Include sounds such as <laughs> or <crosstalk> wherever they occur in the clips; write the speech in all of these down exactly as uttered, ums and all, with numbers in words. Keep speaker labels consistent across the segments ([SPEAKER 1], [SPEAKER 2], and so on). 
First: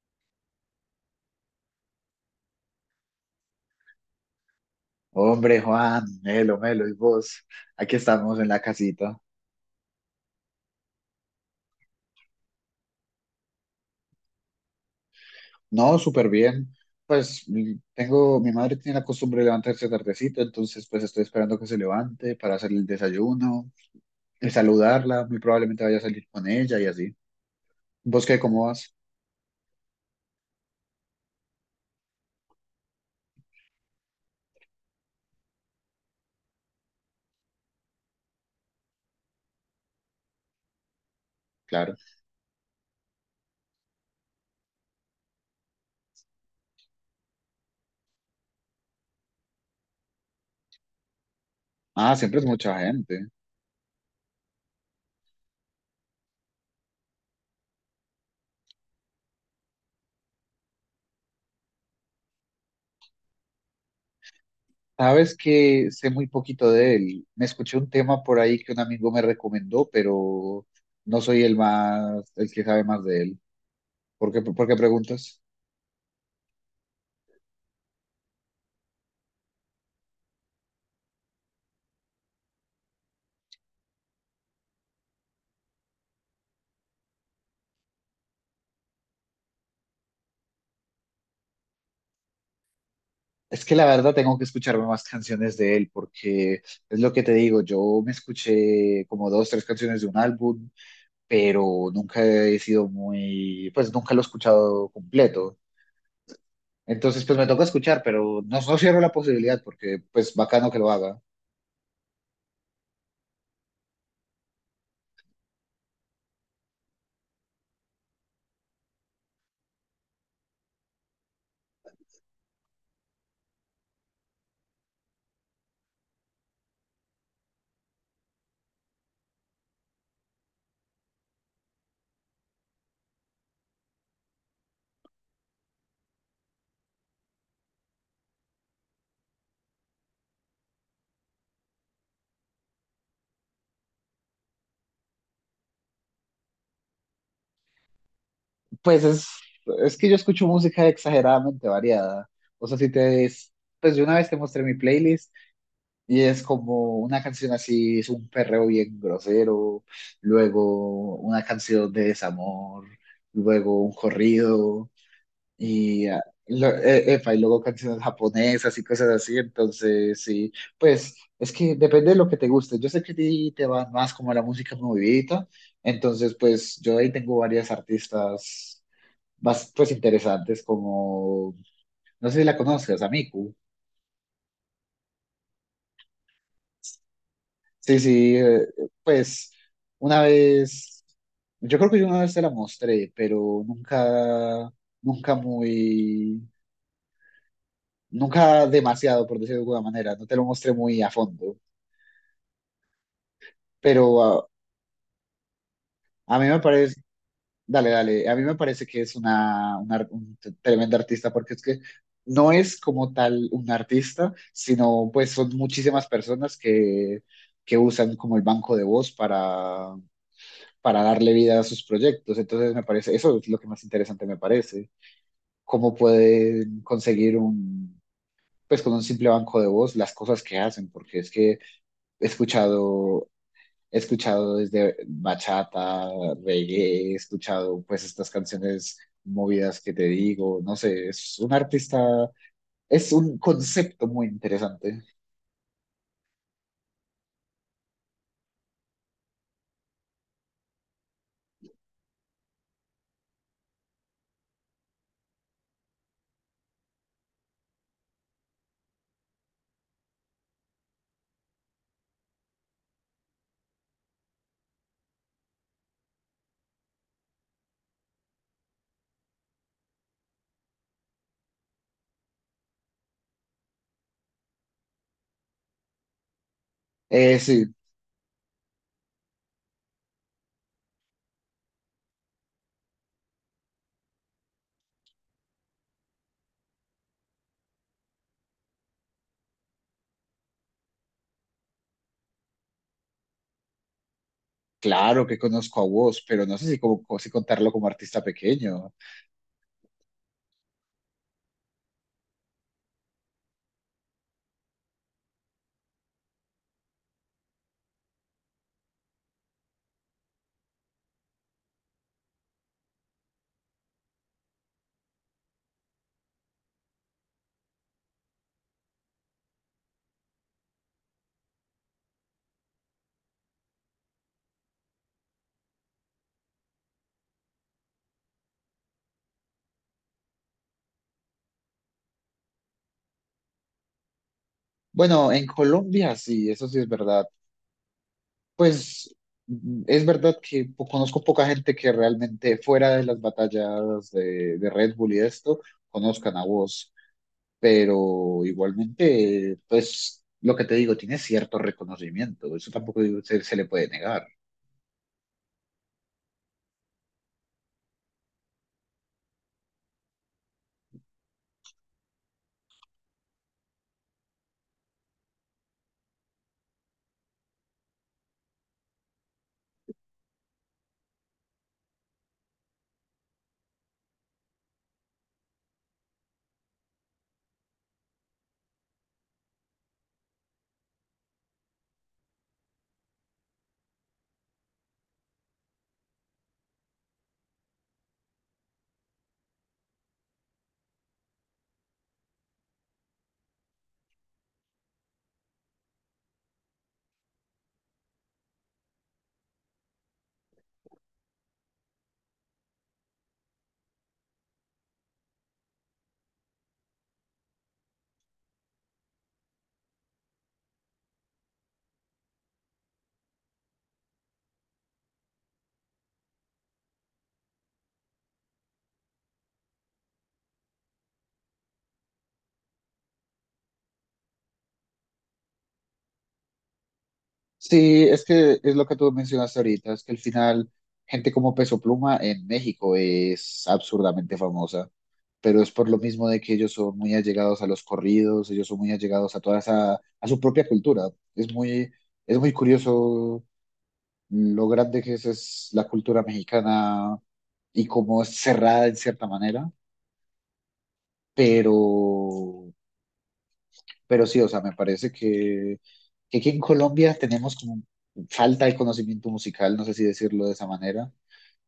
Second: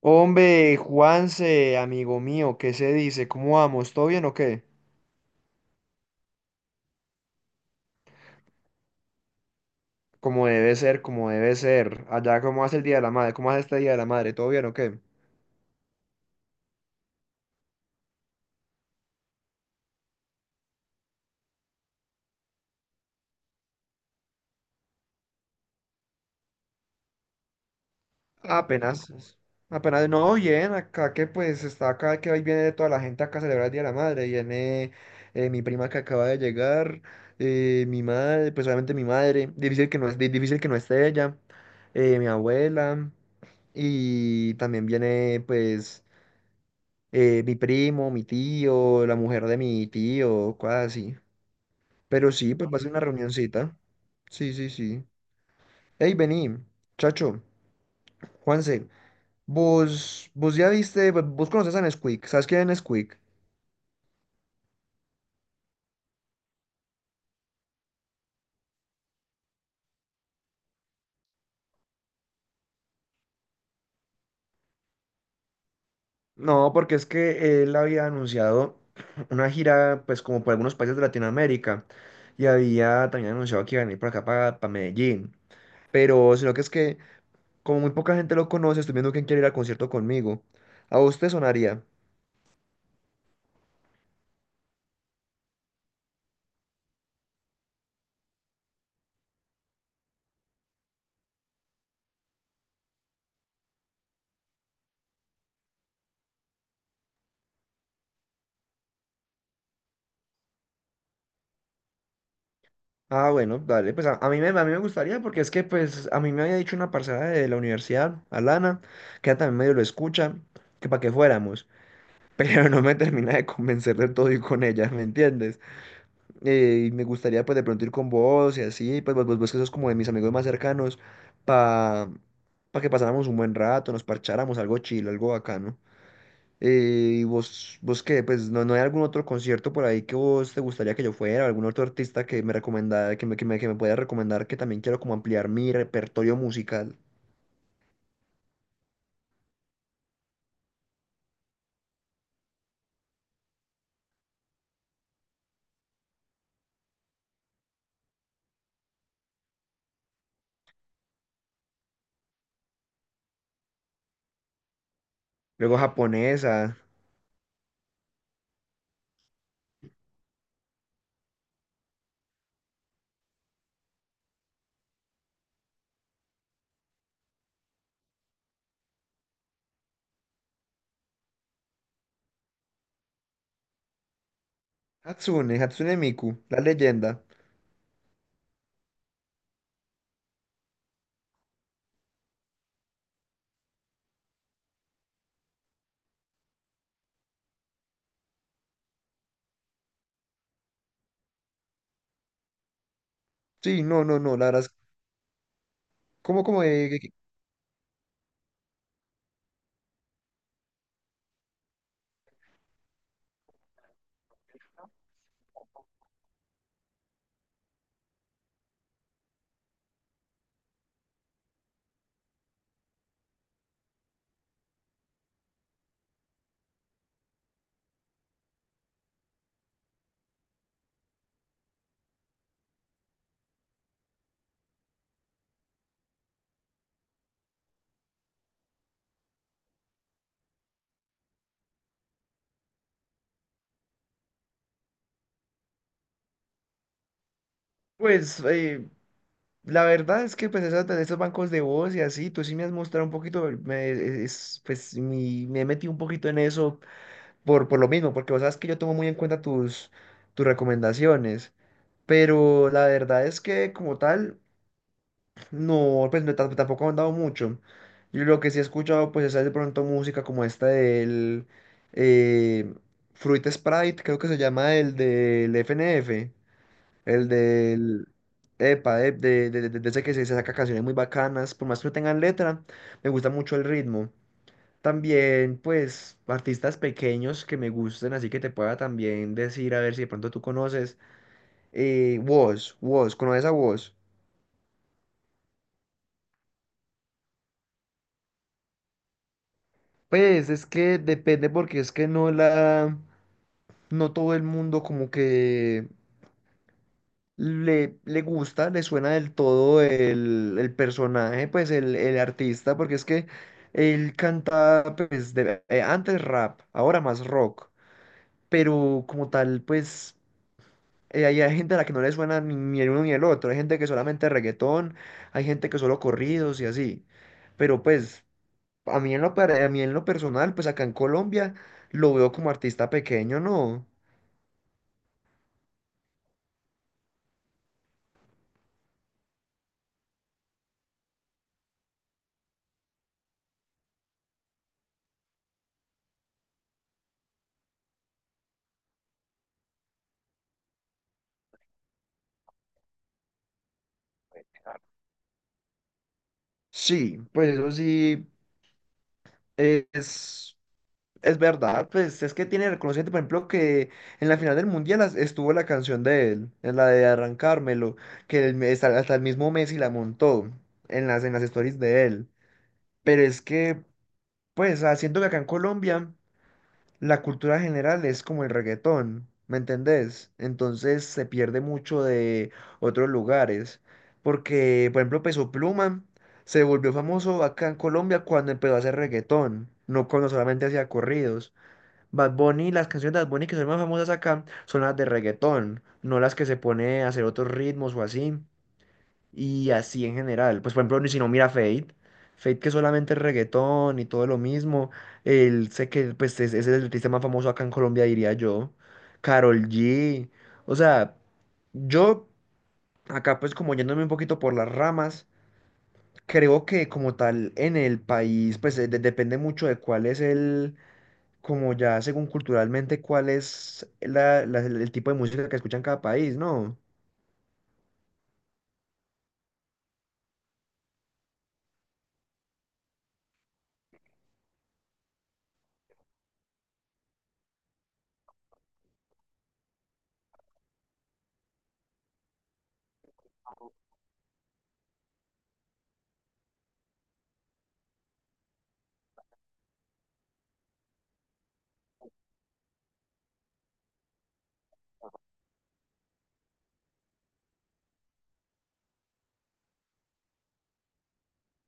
[SPEAKER 1] Hombre, Juanse, amigo mío, ¿qué se dice? ¿Cómo vamos? ¿Todo bien o qué?
[SPEAKER 2] Hombre, Juan, Melo, Melo, y vos, aquí estamos en la casita.
[SPEAKER 1] Como debe ser, como debe ser. Allá, ¿cómo hace el Día de la Madre? ¿Cómo hace este Día de la Madre? ¿Todo bien o qué?
[SPEAKER 2] No, súper bien. Pues mi- tengo, mi madre tiene la costumbre de levantarse tardecito, entonces pues estoy esperando que se levante para hacer el desayuno y saludarla. Muy probablemente vaya a salir con ella y así. ¿Vos qué, cómo vas?
[SPEAKER 1] Apenas, apenas, no, bien, acá que pues está acá, que hoy viene toda la gente acá a celebrar el Día de la Madre. Viene eh, mi prima que acaba de llegar, eh, mi madre, pues obviamente mi madre, difícil que no, es- di- difícil que no esté ella,
[SPEAKER 2] Claro.
[SPEAKER 1] eh, mi abuela. Y también viene, pues, eh, mi primo, mi tío, la mujer de mi tío, cosas así.
[SPEAKER 2] Ah,
[SPEAKER 1] Pero
[SPEAKER 2] siempre es
[SPEAKER 1] sí, pues
[SPEAKER 2] mucha
[SPEAKER 1] va a ser una Ok.
[SPEAKER 2] gente.
[SPEAKER 1] reunioncita. Sí, sí, sí. Hey, vení, chacho, Juanse, vos, vos ya viste, vo- vos conoces a Nesquik, ¿sabes quién es Nesquik?
[SPEAKER 2] Sabes que sé muy poquito de él. Me escuché un tema por ahí que un amigo me recomendó, pero no soy el más, el que sabe más de él. ¿Por qué, por qué preguntas?
[SPEAKER 1] No, porque es que él había anunciado <clears throat> una gira, pues como por algunos países de Latinoamérica, y había también anunciado que iba a venir por acá para, para Medellín. Pero, sino que es que, como muy poca gente lo conoce, estoy viendo quién quiere ir al concierto conmigo. ¿A vos te sonaría?
[SPEAKER 2] Es que la verdad tengo que escucharme más canciones de él porque es lo que te digo, yo me escuché como dos, tres canciones de un álbum, pero nunca he sido muy, pues nunca lo he escuchado completo. Entonces pues me toca escuchar, pero no, no cierro la posibilidad porque pues bacano que lo haga.
[SPEAKER 1] Ah, bueno, dale, pues a, a mí me, a mí me gustaría porque es que pues a mí me había dicho una parcera de la universidad, Alana, que ella también medio lo escucha, que para que fuéramos, <laughs> pero no me termina de convencer del todo ir con ella, ¿me entiendes? Eh, y me gustaría pues de pronto ir con vos y así, pues vos, vos, vos que sos como de mis amigos más cercanos, para que pasáramos un buen rato, nos parcháramos algo chill, algo bacano. Eh, ¿y vos, vos qué? Pues no, no hay algún otro concierto por ahí que vos te gustaría que yo fuera, algún otro artista que me recomendara, que me, que me, que me pueda recomendar, que también quiero como ampliar mi repertorio musical.
[SPEAKER 2] Pues es, es que yo escucho música exageradamente variada. O sea, si te, pues yo una vez te mostré mi playlist. Y es como una canción así, es un perreo bien grosero, luego una canción de desamor, luego un corrido,
[SPEAKER 1] Luego
[SPEAKER 2] y, ah, lo-
[SPEAKER 1] japonesa,
[SPEAKER 2] e- epa, y luego canciones japonesas y cosas así. Entonces, sí, pues es que depende de lo que te guste. Yo sé que a ti te va más como la música movidita, entonces, pues yo ahí tengo varias artistas más pues interesantes, como, no sé si la conozcas, a Miku.
[SPEAKER 1] Hatsune, Hatsune Miku, la leyenda.
[SPEAKER 2] Sí, sí, eh, pues una vez, yo creo que yo una vez te la mostré, pero nunca, nunca muy, nunca demasiado, por decirlo de alguna manera, no te lo mostré muy a fondo,
[SPEAKER 1] Sí, no, no,
[SPEAKER 2] pero
[SPEAKER 1] no, la
[SPEAKER 2] ah,
[SPEAKER 1] verdad es,
[SPEAKER 2] a,
[SPEAKER 1] ¿cómo,
[SPEAKER 2] mí me
[SPEAKER 1] cómo? eh,
[SPEAKER 2] parece,
[SPEAKER 1] que- que-
[SPEAKER 2] dale, dale, a mí me parece que es una, una ar- un t- tremenda artista, porque es que no es como tal un artista, sino pues son muchísimas personas que, que usan como el banco de voz para darle vida a sus proyectos. Entonces me parece, eso es lo que más interesante me parece, cómo pueden conseguir un, pues con un simple banco de voz las cosas que hacen, porque es que he escuchado, he escuchado desde bachata, reggae, he escuchado pues estas canciones movidas que te digo, no sé, es un artista, es un concepto muy interesante.
[SPEAKER 1] pues eh, la verdad es que pues esas, esos bancos de voz y así, tú sí me has mostrado un poquito, me, e, es, pues mi- me he metido un poquito en eso por, por lo mismo, porque vos sabes que yo tomo muy en cuenta tus, tus recomendaciones. Pero la verdad es que como tal, no, pues no, tam- tampoco han dado mucho. Yo lo que sí he escuchado, pues es de pronto música como esta del eh, Fruit Sprite, creo que se llama el del F N F, el
[SPEAKER 2] Eh, sí,
[SPEAKER 1] del... Epa, eh, de, de, de- de ese que se, se saca canciones muy bacanas, por más que no tengan letra, me gusta mucho el ritmo. También, pues, artistas pequeños que me gusten, así que te pueda también decir, a ver si de pronto tú conoces. Eh, Wos, Wos, ¿conoces a Wos?
[SPEAKER 2] claro que conozco a vos, pero no sé si, como, si contarlo como artista pequeño.
[SPEAKER 1] Pues es que depende porque es que no la, no todo el mundo como que le, le gusta, le suena del todo el, el personaje, pues el, el artista, porque es que él canta pues de- eh, antes rap, ahora más rock, pero como tal pues eh, hay, hay gente a la que no le suena ni, ni el uno ni el otro, hay gente que solamente reggaetón, hay gente que solo corridos y así, pero pues... A mí en lo, per- a mí en lo personal, pues acá en Colombia lo veo como artista pequeño, ¿no?
[SPEAKER 2] Bueno, en Colombia sí, eso sí es verdad. Pues mm, es verdad que po- conozco poca gente que realmente fuera de las batallas de, de Red Bull y de esto, conozcan a vos, pero igualmente, pues lo que te digo, tiene cierto reconocimiento, eso tampoco digo- se se le puede negar.
[SPEAKER 1] Sí, pues eso sí eh, es, es verdad, pues es que tiene reconocimiento, por ejemplo, que en la final del Mundial as- estuvo la canción de él, en la de Arrancármelo, que el me- hasta, hasta el mismo Messi la montó en las, en las stories de él. Pero es que, pues, ah, siento que acá en Colombia... la cultura general es como el reggaetón, ¿me entendés? Entonces se pierde mucho de otros lugares, porque, por ejemplo, Peso Pluma se volvió famoso acá en Colombia cuando empezó a hacer reggaetón, no cuando solamente hacía corridos. Bad Bunny, las canciones de Bad Bunny que son más famosas acá son las de reggaetón, no las que se pone a hacer otros ritmos o así. Y así en general. Pues por ejemplo, ni si no mira Fate. Fate que solamente es reggaetón y todo lo mismo. Él sé que pues es, es el artista más famoso acá en Colombia, diría yo. Karol G. O sea, yo acá pues como yéndome un poquito por las ramas, creo que como tal en el país pues eh, de- depende mucho de cuál es el, como ya según culturalmente, cuál es la- la- el tipo de música que escucha en cada país, ¿no?
[SPEAKER 2] Sí, es que es lo que tú mencionaste ahorita, es que al final gente como Peso Pluma en México es absurdamente famosa, pero es por lo mismo de que ellos son muy allegados a los corridos, ellos son muy allegados a toda esa, a su propia cultura. Es muy, es muy curioso lo grande que es, es la cultura mexicana y cómo es cerrada en cierta manera, pero Pero sí, o sea, me parece que, que aquí en Colombia tenemos como falta de conocimiento musical, no sé si decirlo de esa manera,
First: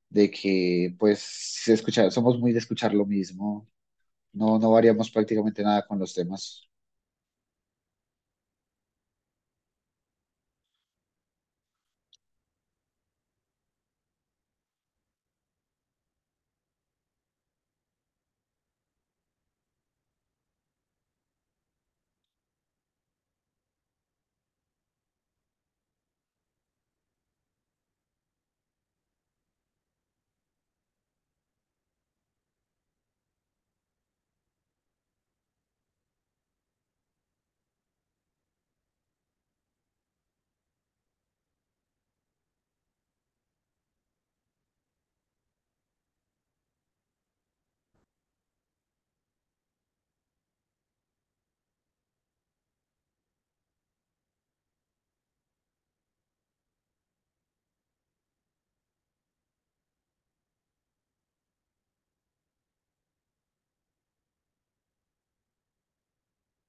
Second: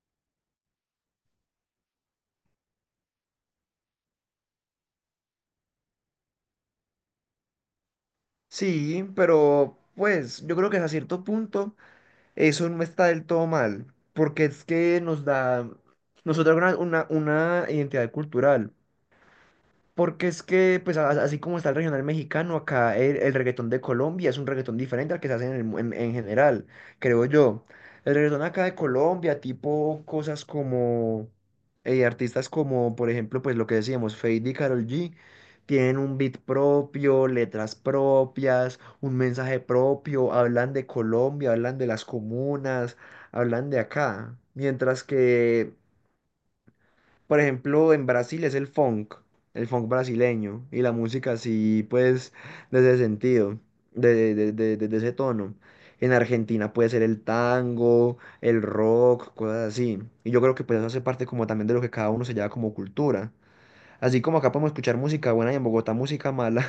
[SPEAKER 2] de que pues se escucha, somos muy de escuchar lo mismo, no, no variamos prácticamente nada con los temas.
[SPEAKER 1] Sí, pero pues yo creo que hasta cierto punto. Eso no está del todo mal, porque es que nos da, nos otorga una, una, una identidad cultural. Porque es que, pues a- así como está el regional mexicano, acá el, el reggaetón de Colombia es un reggaetón diferente al que se hace en, el mu- en- en general, creo yo. El reggaetón acá de Colombia, tipo cosas como eh, artistas como, por ejemplo, pues lo que decíamos, Feid y Karol G, tienen un beat propio, letras propias, un mensaje propio, hablan de Colombia, hablan de las comunas, hablan de acá. Mientras que por ejemplo, en Brasil es el funk, el funk brasileño, y la música así, pues, desde ese sentido, de, de, de, de- de ese tono. En Argentina puede ser el tango, el rock, cosas así. Y yo creo que pues eso hace parte como también de lo que cada uno se lleva como cultura. Así como acá podemos escuchar música buena y en Bogotá música mala,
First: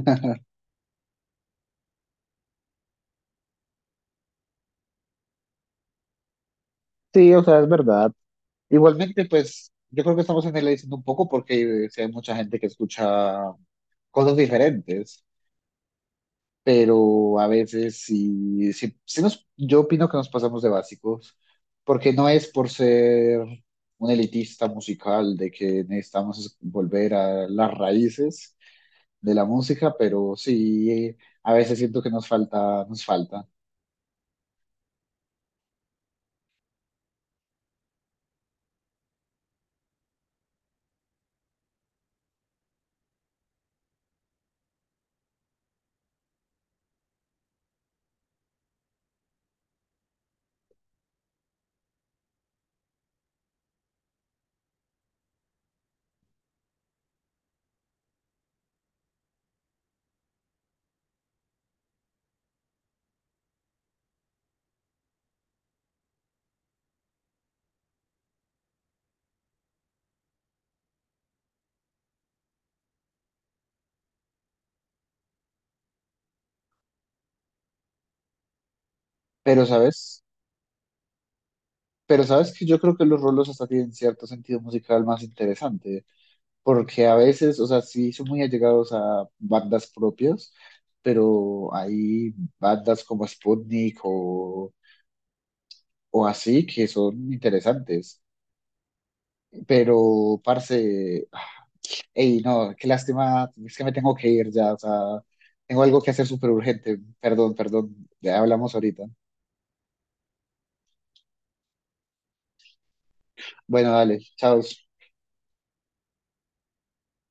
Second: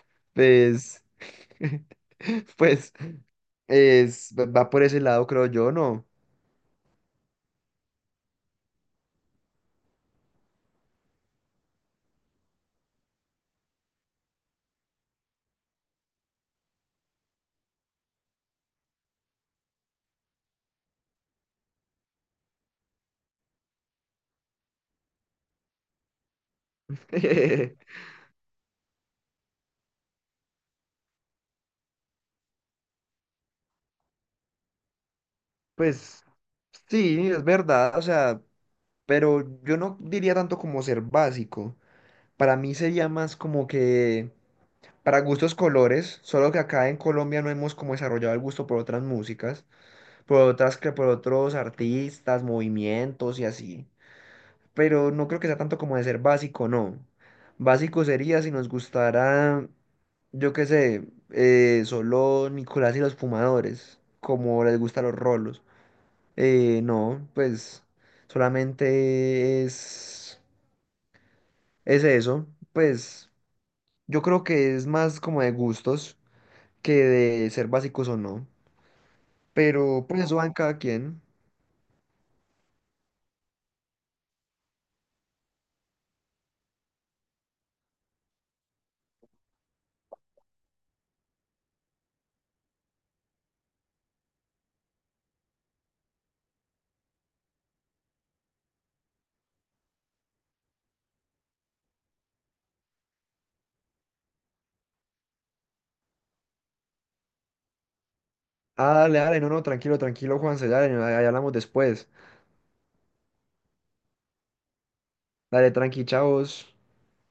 [SPEAKER 1] <laughs> pues, <laughs> pues, es, va por ese lado, creo yo, ¿no?
[SPEAKER 2] Sí, o sea, es verdad. Igualmente, pues yo creo que estamos en el diciendo un poco porque eh, sí hay mucha gente que escucha cosas diferentes. Pero a veces sí, sí, sí nos, yo opino que nos pasamos de básicos, porque no es por ser un elitista musical de que necesitamos volver a las
[SPEAKER 1] <laughs>
[SPEAKER 2] raíces de la música, pero sí, a veces siento que nos falta, nos falta.
[SPEAKER 1] Pues, sí, es verdad, o sea... pero yo no diría tanto como ser básico. Para mí sería más como que para gustos colores, solo que acá en Colombia no hemos como desarrollado el gusto por otras músicas, por otras que por otros artistas, movimientos y así. Pero no creo que sea tanto como de ser básico, no. Básico sería si nos gustara, yo qué sé, eh, solo Nicolás y los Fumadores, como les gustan los rolos. Eh, no, pues solamente es. Es eso, pues yo creo que es más como de gustos que de ser básicos o no.
[SPEAKER 2] Pero
[SPEAKER 1] Pero pues
[SPEAKER 2] sabes,
[SPEAKER 1] eso va en cada quien.
[SPEAKER 2] pero sabes que yo creo que los rolos hasta tienen cierto sentido musical más interesante. Porque a veces, o sea, sí son muy allegados a bandas propias, pero hay bandas como Sputnik o, o así que son interesantes. Pero, parce, ey, no, qué lástima, es que me tengo que ir ya, o sea, tengo algo que hacer súper urgente. Perdón, perdón, ya hablamos
[SPEAKER 1] Ah,
[SPEAKER 2] ahorita.
[SPEAKER 1] dale, dale, no, no, tranquilo, tranquilo, Juanse, dale, ahí hablamos después.
[SPEAKER 2] Bueno, dale, chao.
[SPEAKER 1] Dale, tranqui, chavos.